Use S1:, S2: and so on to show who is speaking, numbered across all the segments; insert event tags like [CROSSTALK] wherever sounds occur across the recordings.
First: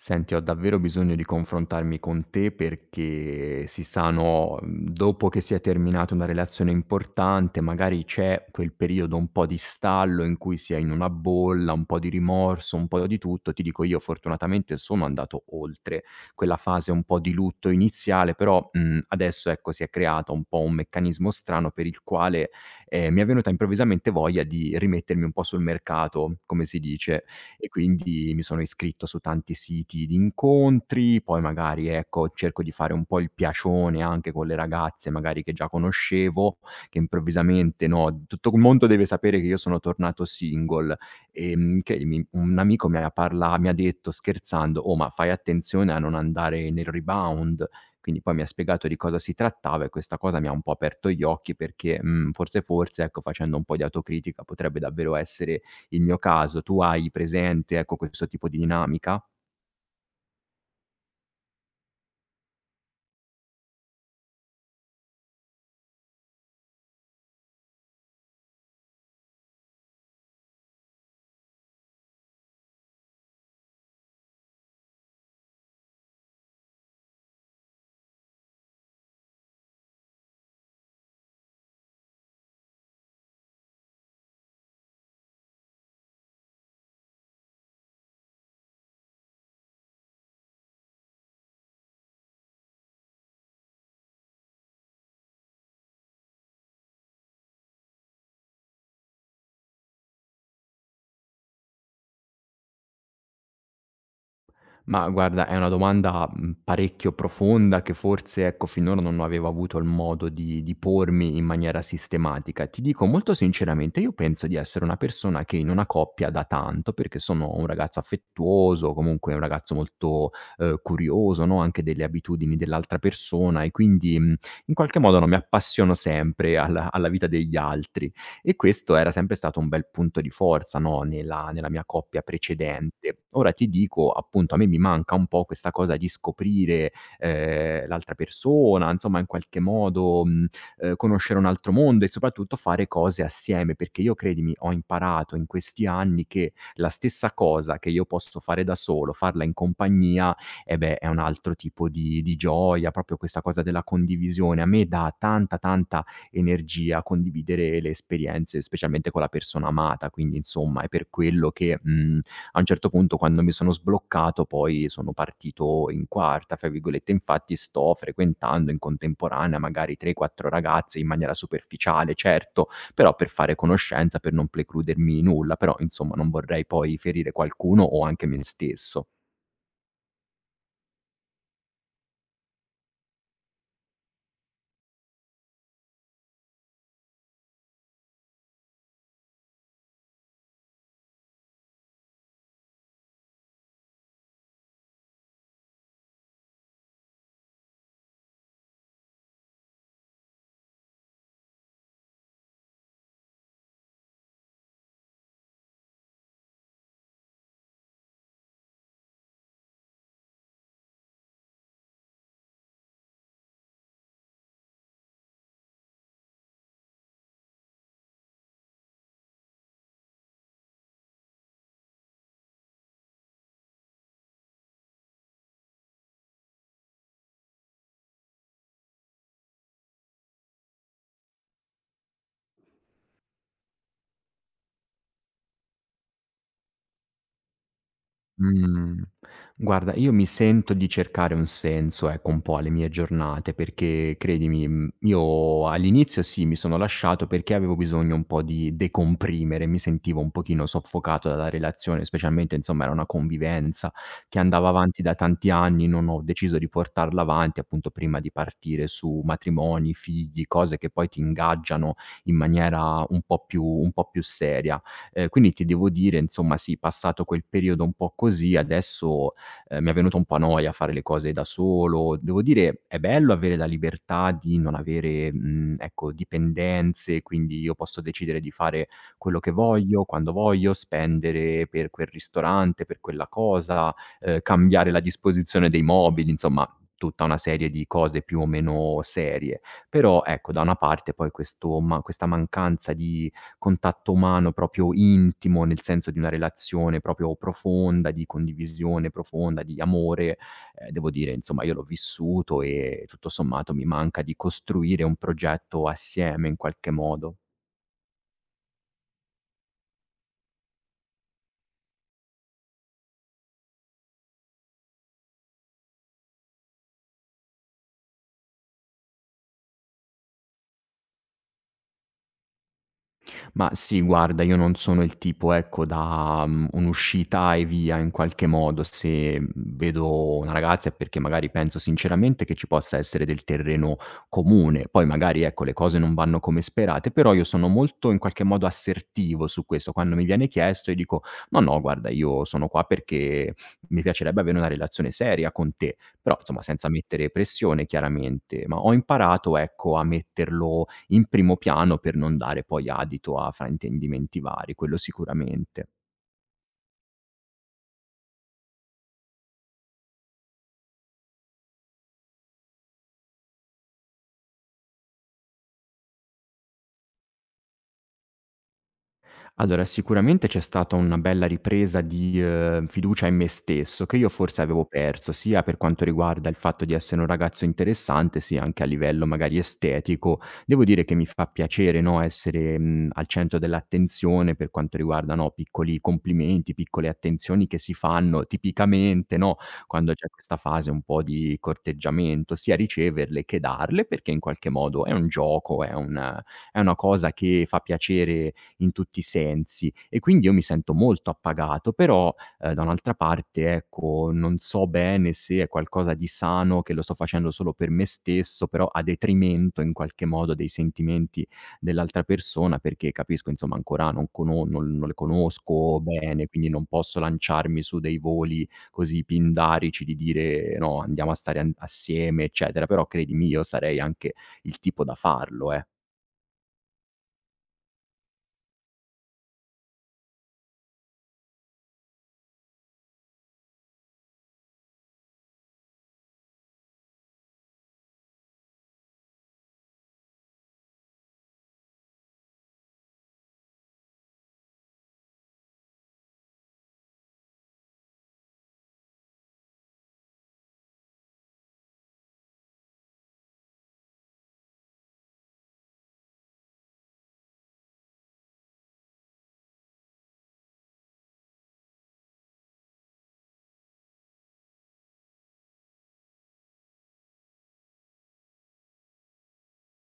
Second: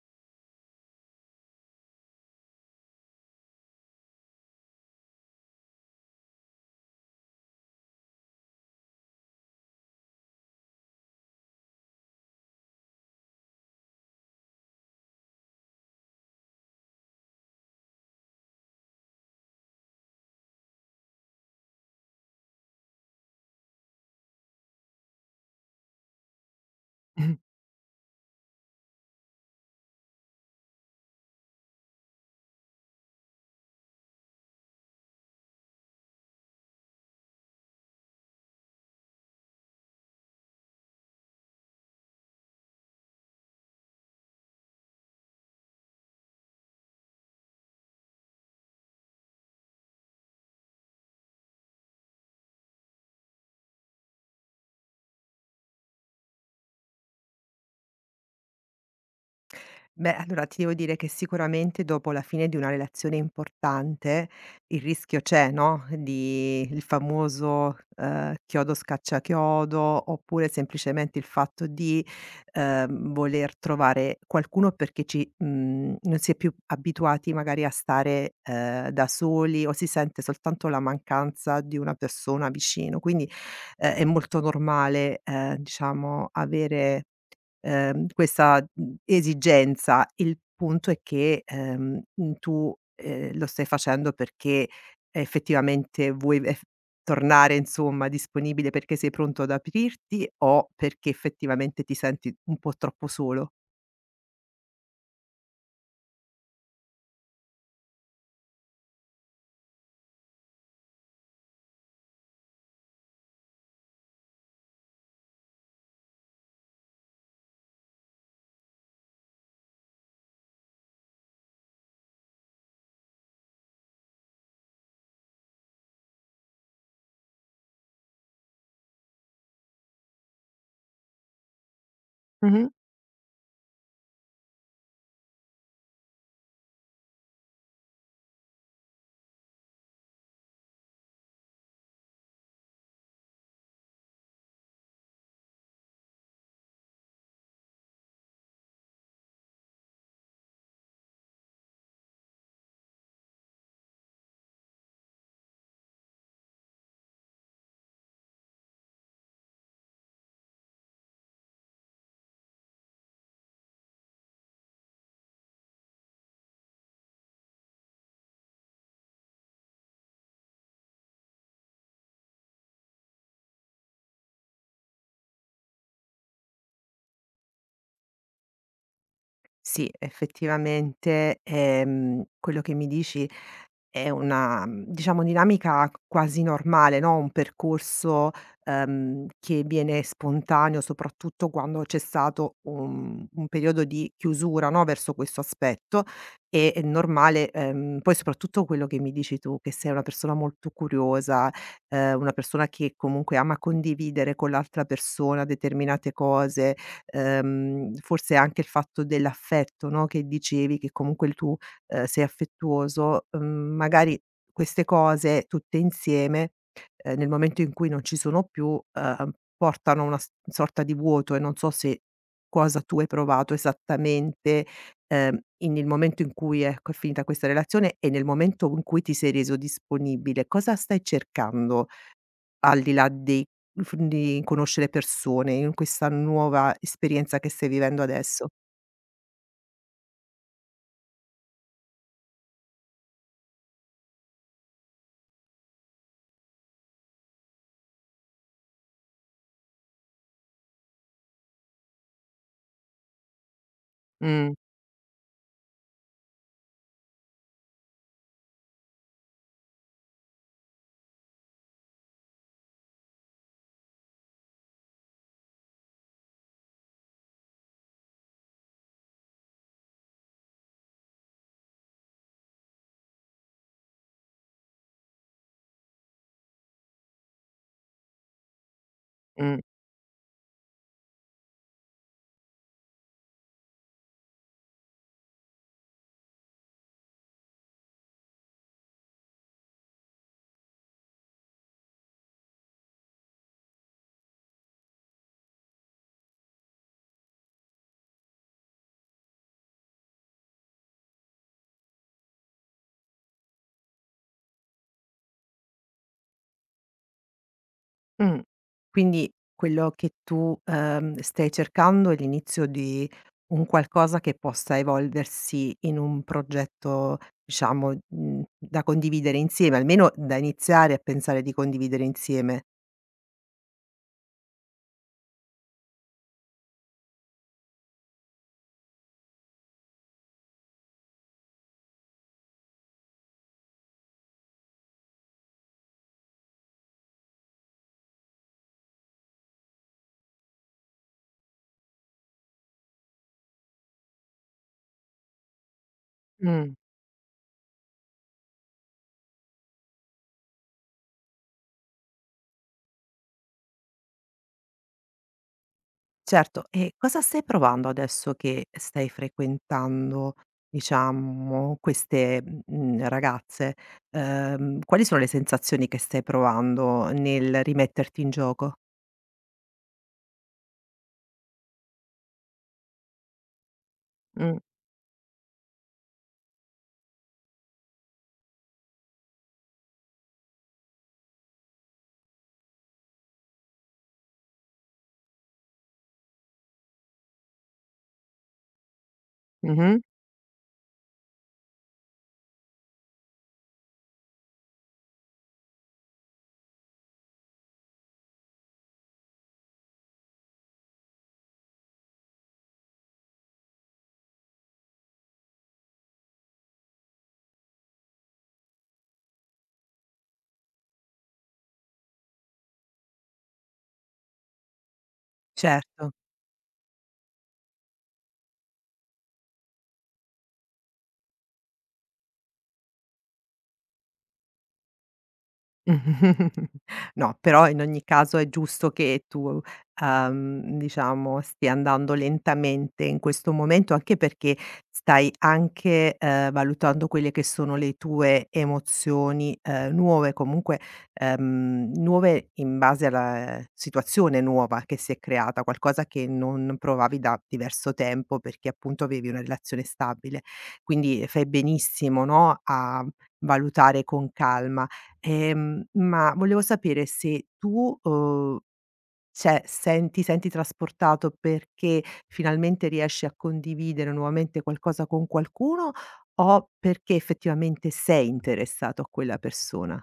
S1: Senti, ho davvero bisogno di confrontarmi con te perché si sa, no, dopo che si è terminata una relazione importante, magari c'è quel periodo un po' di stallo in cui si è in una bolla, un po' di rimorso, un po' di tutto. Ti dico, io fortunatamente sono andato oltre quella fase un po' di lutto iniziale, però, adesso ecco si è creato un po' un meccanismo strano per il quale, mi è venuta improvvisamente voglia di rimettermi un po' sul mercato, come si dice,
S2: Mh.
S1: e quindi mi sono iscritto su tanti siti di incontri, poi magari, ecco, cerco di fare un po' il piacione anche con le ragazze magari che già conoscevo, che improvvisamente, no, tutto il mondo deve sapere che io sono tornato single, che mi un amico mi ha detto scherzando: "Oh, ma fai attenzione a non andare nel rebound." Quindi poi mi ha spiegato di cosa si trattava e questa cosa mi ha un po' aperto gli occhi perché, forse, forse, ecco, facendo un po' di autocritica potrebbe davvero essere il mio caso. Tu hai presente, ecco, questo tipo di dinamica?
S2: Beh, allora ti devo dire che sicuramente dopo la fine di una relazione importante, il rischio c'è, no, di il famoso, chiodo scacciachiodo, oppure semplicemente il fatto di, voler trovare qualcuno perché ci non si è più abituati magari a stare, da soli o si sente soltanto la mancanza di una persona vicino. Quindi, è molto normale, diciamo avere questa, esigenza. Il punto è che, tu, lo stai facendo perché effettivamente vuoi ef tornare insomma disponibile perché sei pronto ad aprirti o perché effettivamente ti senti un po' troppo solo.
S1: Ma guarda, è una domanda, parecchio profonda che forse, ecco, finora non avevo avuto il modo di pormi in maniera sistematica. Ti dico molto sinceramente, io penso di essere una persona che in una coppia dà tanto, perché sono un ragazzo affettuoso, comunque un ragazzo molto, curioso, no, anche delle abitudini dell'altra persona e quindi, in qualche modo, no, mi appassiono sempre alla vita degli altri. E questo era sempre stato un bel punto di forza, no, nella mia coppia
S2: Mh-mh.
S1: precedente. Ora ti dico, appunto, a me mi manca un po' questa cosa di scoprire, l'altra persona, insomma in qualche modo, conoscere un altro mondo e soprattutto fare cose assieme, perché io, credimi, ho imparato in questi anni che la stessa cosa che io posso fare da solo, farla in compagnia, eh beh, è un altro tipo di gioia, proprio questa cosa della condivisione. A me dà tanta, tanta energia condividere le esperienze, specialmente con la persona amata. Quindi insomma è per quello che, a un certo punto, quando mi sono sbloccato poi sono partito in quarta, fra virgolette. Infatti sto frequentando in contemporanea magari 3, 4 ragazze in maniera superficiale, certo, però per fare conoscenza, per non precludermi nulla, però insomma non vorrei poi ferire qualcuno o anche me stesso.
S2: Sì, effettivamente, quello che mi dici è una, diciamo dinamica quasi normale, no, un percorso, che viene spontaneo soprattutto quando c'è stato un periodo di chiusura, no, verso questo aspetto, e è normale, poi soprattutto quello che mi dici tu, che sei una persona molto curiosa, una persona che comunque ama condividere con l'altra persona determinate cose, forse anche il fatto dell'affetto, no, che dicevi, che comunque il tu sei affettuoso, magari queste cose tutte insieme, nel momento in cui non ci sono più, portano a una s sorta di vuoto e non so se cosa tu hai provato esattamente, in il momento in cui, ecco, è finita questa relazione e nel momento in cui ti sei reso disponibile. Cosa stai cercando al di là dei f di conoscere persone in questa nuova esperienza che stai vivendo adesso?
S1: Mhmm, guarda, io mi sento di cercare un senso, ecco, un po' alle mie giornate, perché credimi, io all'inizio sì, mi sono lasciato perché avevo bisogno un po' di decomprimere, mi sentivo un pochino soffocato dalla relazione, specialmente insomma era una convivenza che
S2: Mh,
S1: andava avanti da tanti anni. Non ho deciso di portarla avanti appunto prima di partire su matrimoni, figli, cose che poi ti ingaggiano in maniera un po' più seria. Quindi ti devo dire, insomma, sì, passato quel periodo un po' così, adesso, mi è venuta un po' noia fare le cose da solo. Devo dire, è bello avere la libertà di non avere, ecco, dipendenze, quindi io posso decidere di fare quello che
S2: mh.
S1: voglio, quando voglio, spendere per quel ristorante, per quella cosa, cambiare la disposizione dei mobili, insomma, tutta una serie di cose più o meno serie. Però, ecco, da una parte poi questo, ma questa mancanza di contatto umano proprio intimo, nel senso di una relazione proprio profonda, di condivisione profonda, di amore, devo dire insomma io l'ho vissuto, e tutto sommato mi manca di costruire un progetto assieme in qualche modo.
S2: Mh. Quindi quello che tu, stai cercando è l'inizio di un qualcosa che possa evolversi in un progetto, diciamo, da condividere insieme, almeno da iniziare a pensare di condividere insieme.
S1: Ma sì, guarda, io non sono il tipo, ecco, da, un'uscita e via in qualche modo. Se, vedo una ragazza è perché magari penso sinceramente che ci possa essere del terreno comune. Poi magari, ecco, le cose non vanno come sperate, però io sono molto in qualche modo assertivo su questo. Quando mi viene chiesto io dico: "No, no, guarda, io sono qua perché mi piacerebbe avere una relazione seria con te", però insomma
S2: Mh.
S1: senza mettere pressione chiaramente. Ma ho imparato, ecco, a metterlo in primo piano per non dare poi adito a fraintendimenti vari, quello sicuramente.
S2: Certo, e cosa stai provando adesso che stai frequentando, diciamo, queste, ragazze? Quali sono le sensazioni che stai provando nel rimetterti in gioco?
S1: Allora, sicuramente c'è stata una bella ripresa di, fiducia in me stesso, che io
S2: Mh.
S1: forse avevo perso, sia per quanto riguarda il fatto di essere un ragazzo interessante, sia anche a livello magari estetico. Devo dire che mi fa piacere, no, essere, al centro dell'attenzione per quanto riguarda, no, piccoli complimenti, piccole attenzioni che si fanno tipicamente, no,
S2: Mh-mh.
S1: quando c'è questa fase un po' di corteggiamento, sia riceverle che darle, perché in qualche modo è un gioco, è una cosa che fa piacere in tutti i sensi. E quindi io mi sento molto appagato, però, da un'altra parte, ecco, non so bene se è qualcosa di sano, che lo sto facendo solo per me stesso, però a detrimento in qualche modo dei sentimenti dell'altra persona, perché capisco insomma ancora non le conosco
S2: Certo.
S1: bene, quindi non posso lanciarmi su dei voli così pindarici di dire: "No, andiamo a stare an assieme", eccetera. Però credimi, io sarei anche il tipo da farlo, eh.
S2: [LAUGHS] No, però in ogni caso è giusto che tu, diciamo stia andando lentamente in questo momento, anche perché stai anche, valutando quelle che sono le tue emozioni, nuove, comunque, nuove in base alla situazione nuova che si è creata, qualcosa che non provavi da diverso tempo perché appunto avevi una relazione stabile. Quindi fai benissimo, no, a valutare con calma. Ma volevo sapere se tu, cioè senti trasportato perché finalmente riesci a condividere nuovamente qualcosa con qualcuno o perché effettivamente sei interessato a quella persona?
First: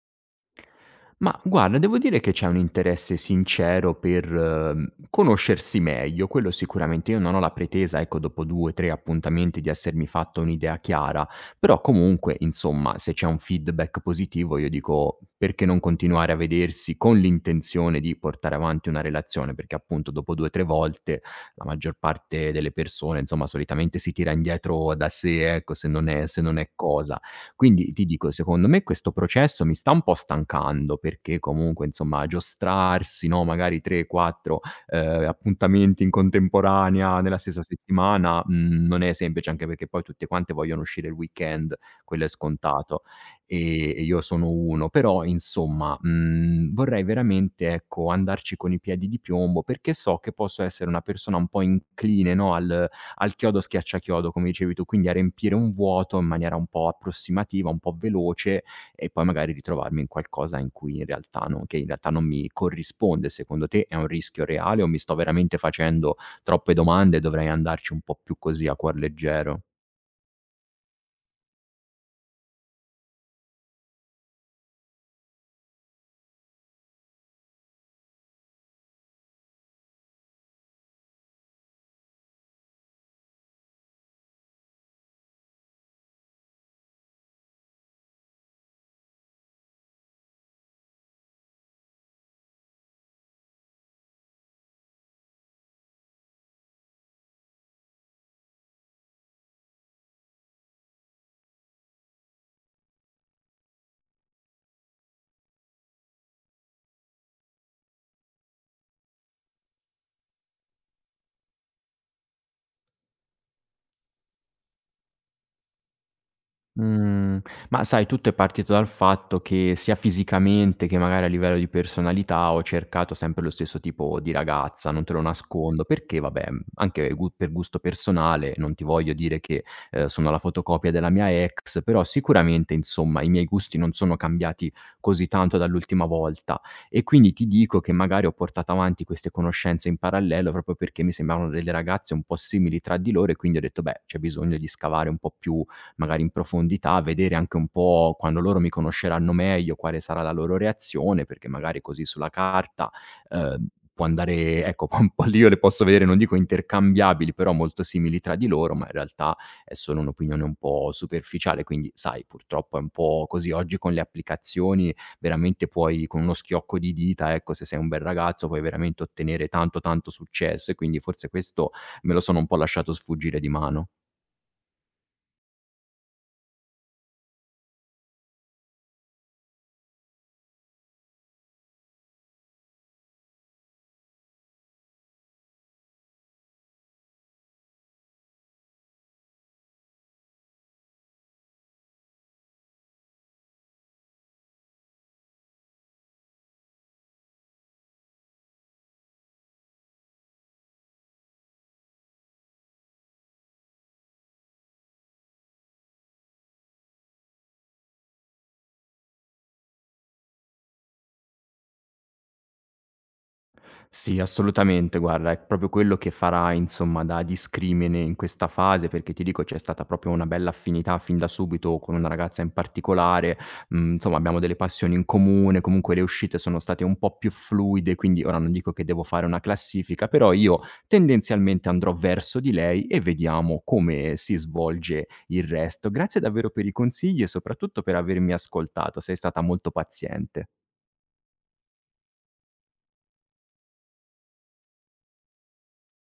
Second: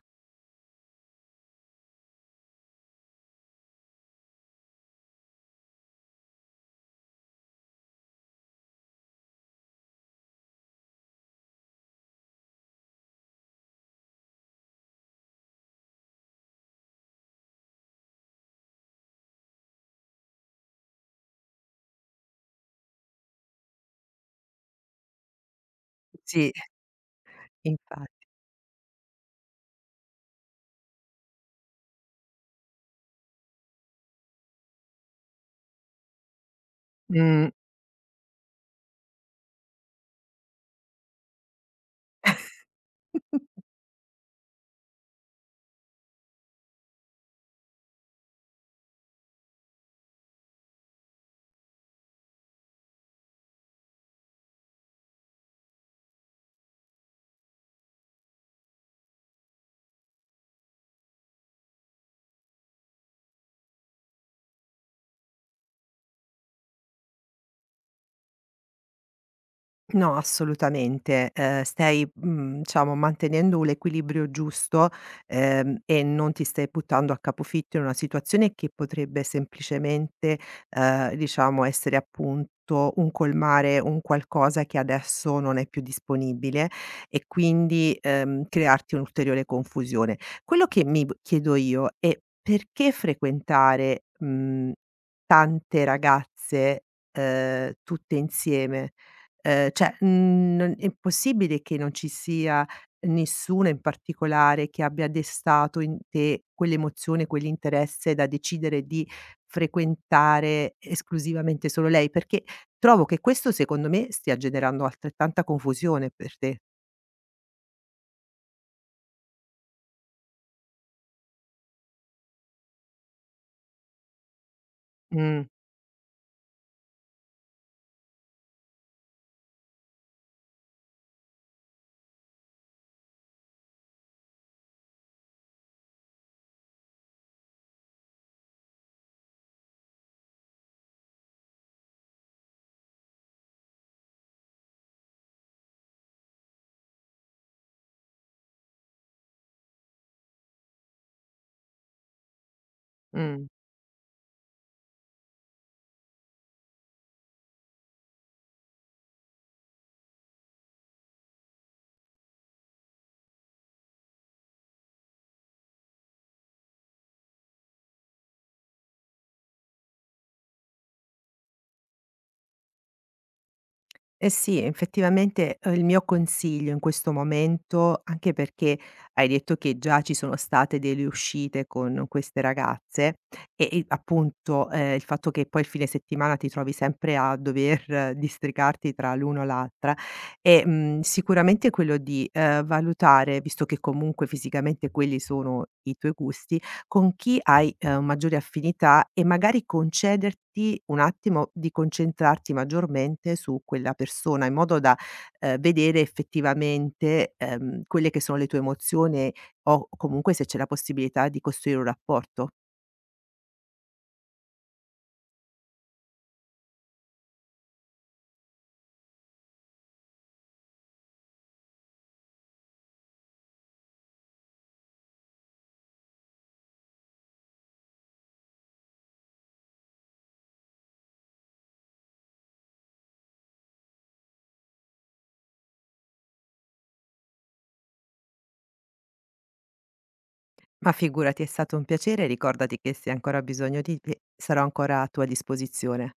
S1: Ma guarda, devo dire che c'è un interesse sincero per, conoscersi meglio, quello sicuramente. Io non ho la pretesa, ecco, dopo 2, 3 appuntamenti di essermi fatto un'idea chiara, però comunque, insomma, se c'è un feedback positivo io dico: perché non continuare a vedersi con l'intenzione di portare avanti una relazione? Perché appunto dopo 2, 3 volte la maggior parte delle persone, insomma, solitamente si tira indietro da sé, ecco, se non è
S2: Sì.
S1: cosa. Quindi ti
S2: Infatti.
S1: dico, secondo me questo processo mi sta un po' stancando, perché comunque insomma giostrarsi, no, magari 3, 4, appuntamenti in contemporanea nella
S2: Mh.
S1: stessa settimana, non è semplice, anche perché poi tutte quante vogliono uscire il weekend, quello è scontato,
S2: [LAUGHS]
S1: e io sono uno. Però insomma, vorrei veramente, ecco, andarci con i piedi di piombo, perché so che posso essere una persona un po' incline, no, al chiodo schiacciachiodo, come dicevi tu, quindi a riempire un vuoto in maniera un po' approssimativa, un po' veloce, e poi magari ritrovarmi in qualcosa in cui in realtà non mi corrisponde. Secondo te è un rischio reale o mi sto veramente facendo troppe domande e dovrei andarci un po' più così a cuor leggero?
S2: No, assolutamente. Stai, diciamo mantenendo l'equilibrio giusto, e non ti stai buttando a capofitto in una situazione che potrebbe semplicemente, diciamo essere appunto un colmare un qualcosa che adesso non è più disponibile e quindi, crearti un'ulteriore confusione. Quello che mi v chiedo io è: perché frequentare, tante ragazze, tutte insieme? Cioè, non è possibile che non ci sia nessuno in particolare che abbia destato in te quell'emozione, quell'interesse da decidere di frequentare esclusivamente solo lei? Perché trovo che questo, secondo me, stia generando altrettanta confusione per te.
S1: Mhmm, ma sai, tutto è partito dal fatto che sia fisicamente che magari a livello di personalità ho cercato sempre lo stesso tipo di ragazza, non te lo
S2: Mh,
S1: nascondo, perché vabbè, anche gu per gusto personale, non ti voglio dire che, sono la fotocopia della mia ex, però sicuramente insomma i miei gusti non sono cambiati così tanto dall'ultima volta, e quindi ti dico che magari ho portato avanti queste conoscenze in parallelo proprio perché mi sembravano delle ragazze un po' simili tra di loro, e quindi ho detto: "Beh, c'è bisogno di scavare un po' più magari in profondità, vedere anche un po' quando loro mi conosceranno meglio quale sarà la loro reazione, perché magari così sulla carta,
S2: mh.
S1: ehm, può andare, ecco", [LAUGHS] un po' lì io le posso vedere, non dico intercambiabili, però molto simili tra di loro, ma in realtà è solo un'opinione un po' superficiale. Quindi sai, purtroppo è un po' così. Oggi con le applicazioni veramente puoi con uno schiocco di dita, ecco, se sei un bel ragazzo puoi veramente ottenere tanto, tanto successo, e quindi forse questo me lo sono un po' lasciato sfuggire di mano.
S2: Eh sì, effettivamente, il mio consiglio in questo momento, anche perché hai detto che già ci sono state delle uscite con queste ragazze e appunto, il fatto che poi il fine settimana ti trovi sempre a dover districarti tra l'uno e l'altra e, sicuramente quello di, valutare, visto che comunque fisicamente quelli sono i tuoi gusti, con chi hai, maggiori affinità e magari concederti un attimo di concentrarti maggiormente su quella persona, in modo da, vedere effettivamente, quelle che sono le tue emozioni o comunque se c'è la possibilità di costruire un rapporto.
S1: Sì, assolutamente, guarda, è proprio quello che farà, insomma, da discrimine in questa fase, perché ti dico c'è stata proprio una bella affinità fin da subito con una ragazza in particolare, insomma abbiamo delle passioni in comune, comunque le uscite sono state un po' più fluide, quindi ora non dico che devo fare una classifica, però io tendenzialmente andrò verso di lei e vediamo come si svolge il resto. Grazie davvero per i consigli e soprattutto per avermi ascoltato, sei stata molto paziente.
S2: Ma figurati, è stato un piacere e ricordati che se hai ancora ho bisogno di me sarò ancora a tua disposizione.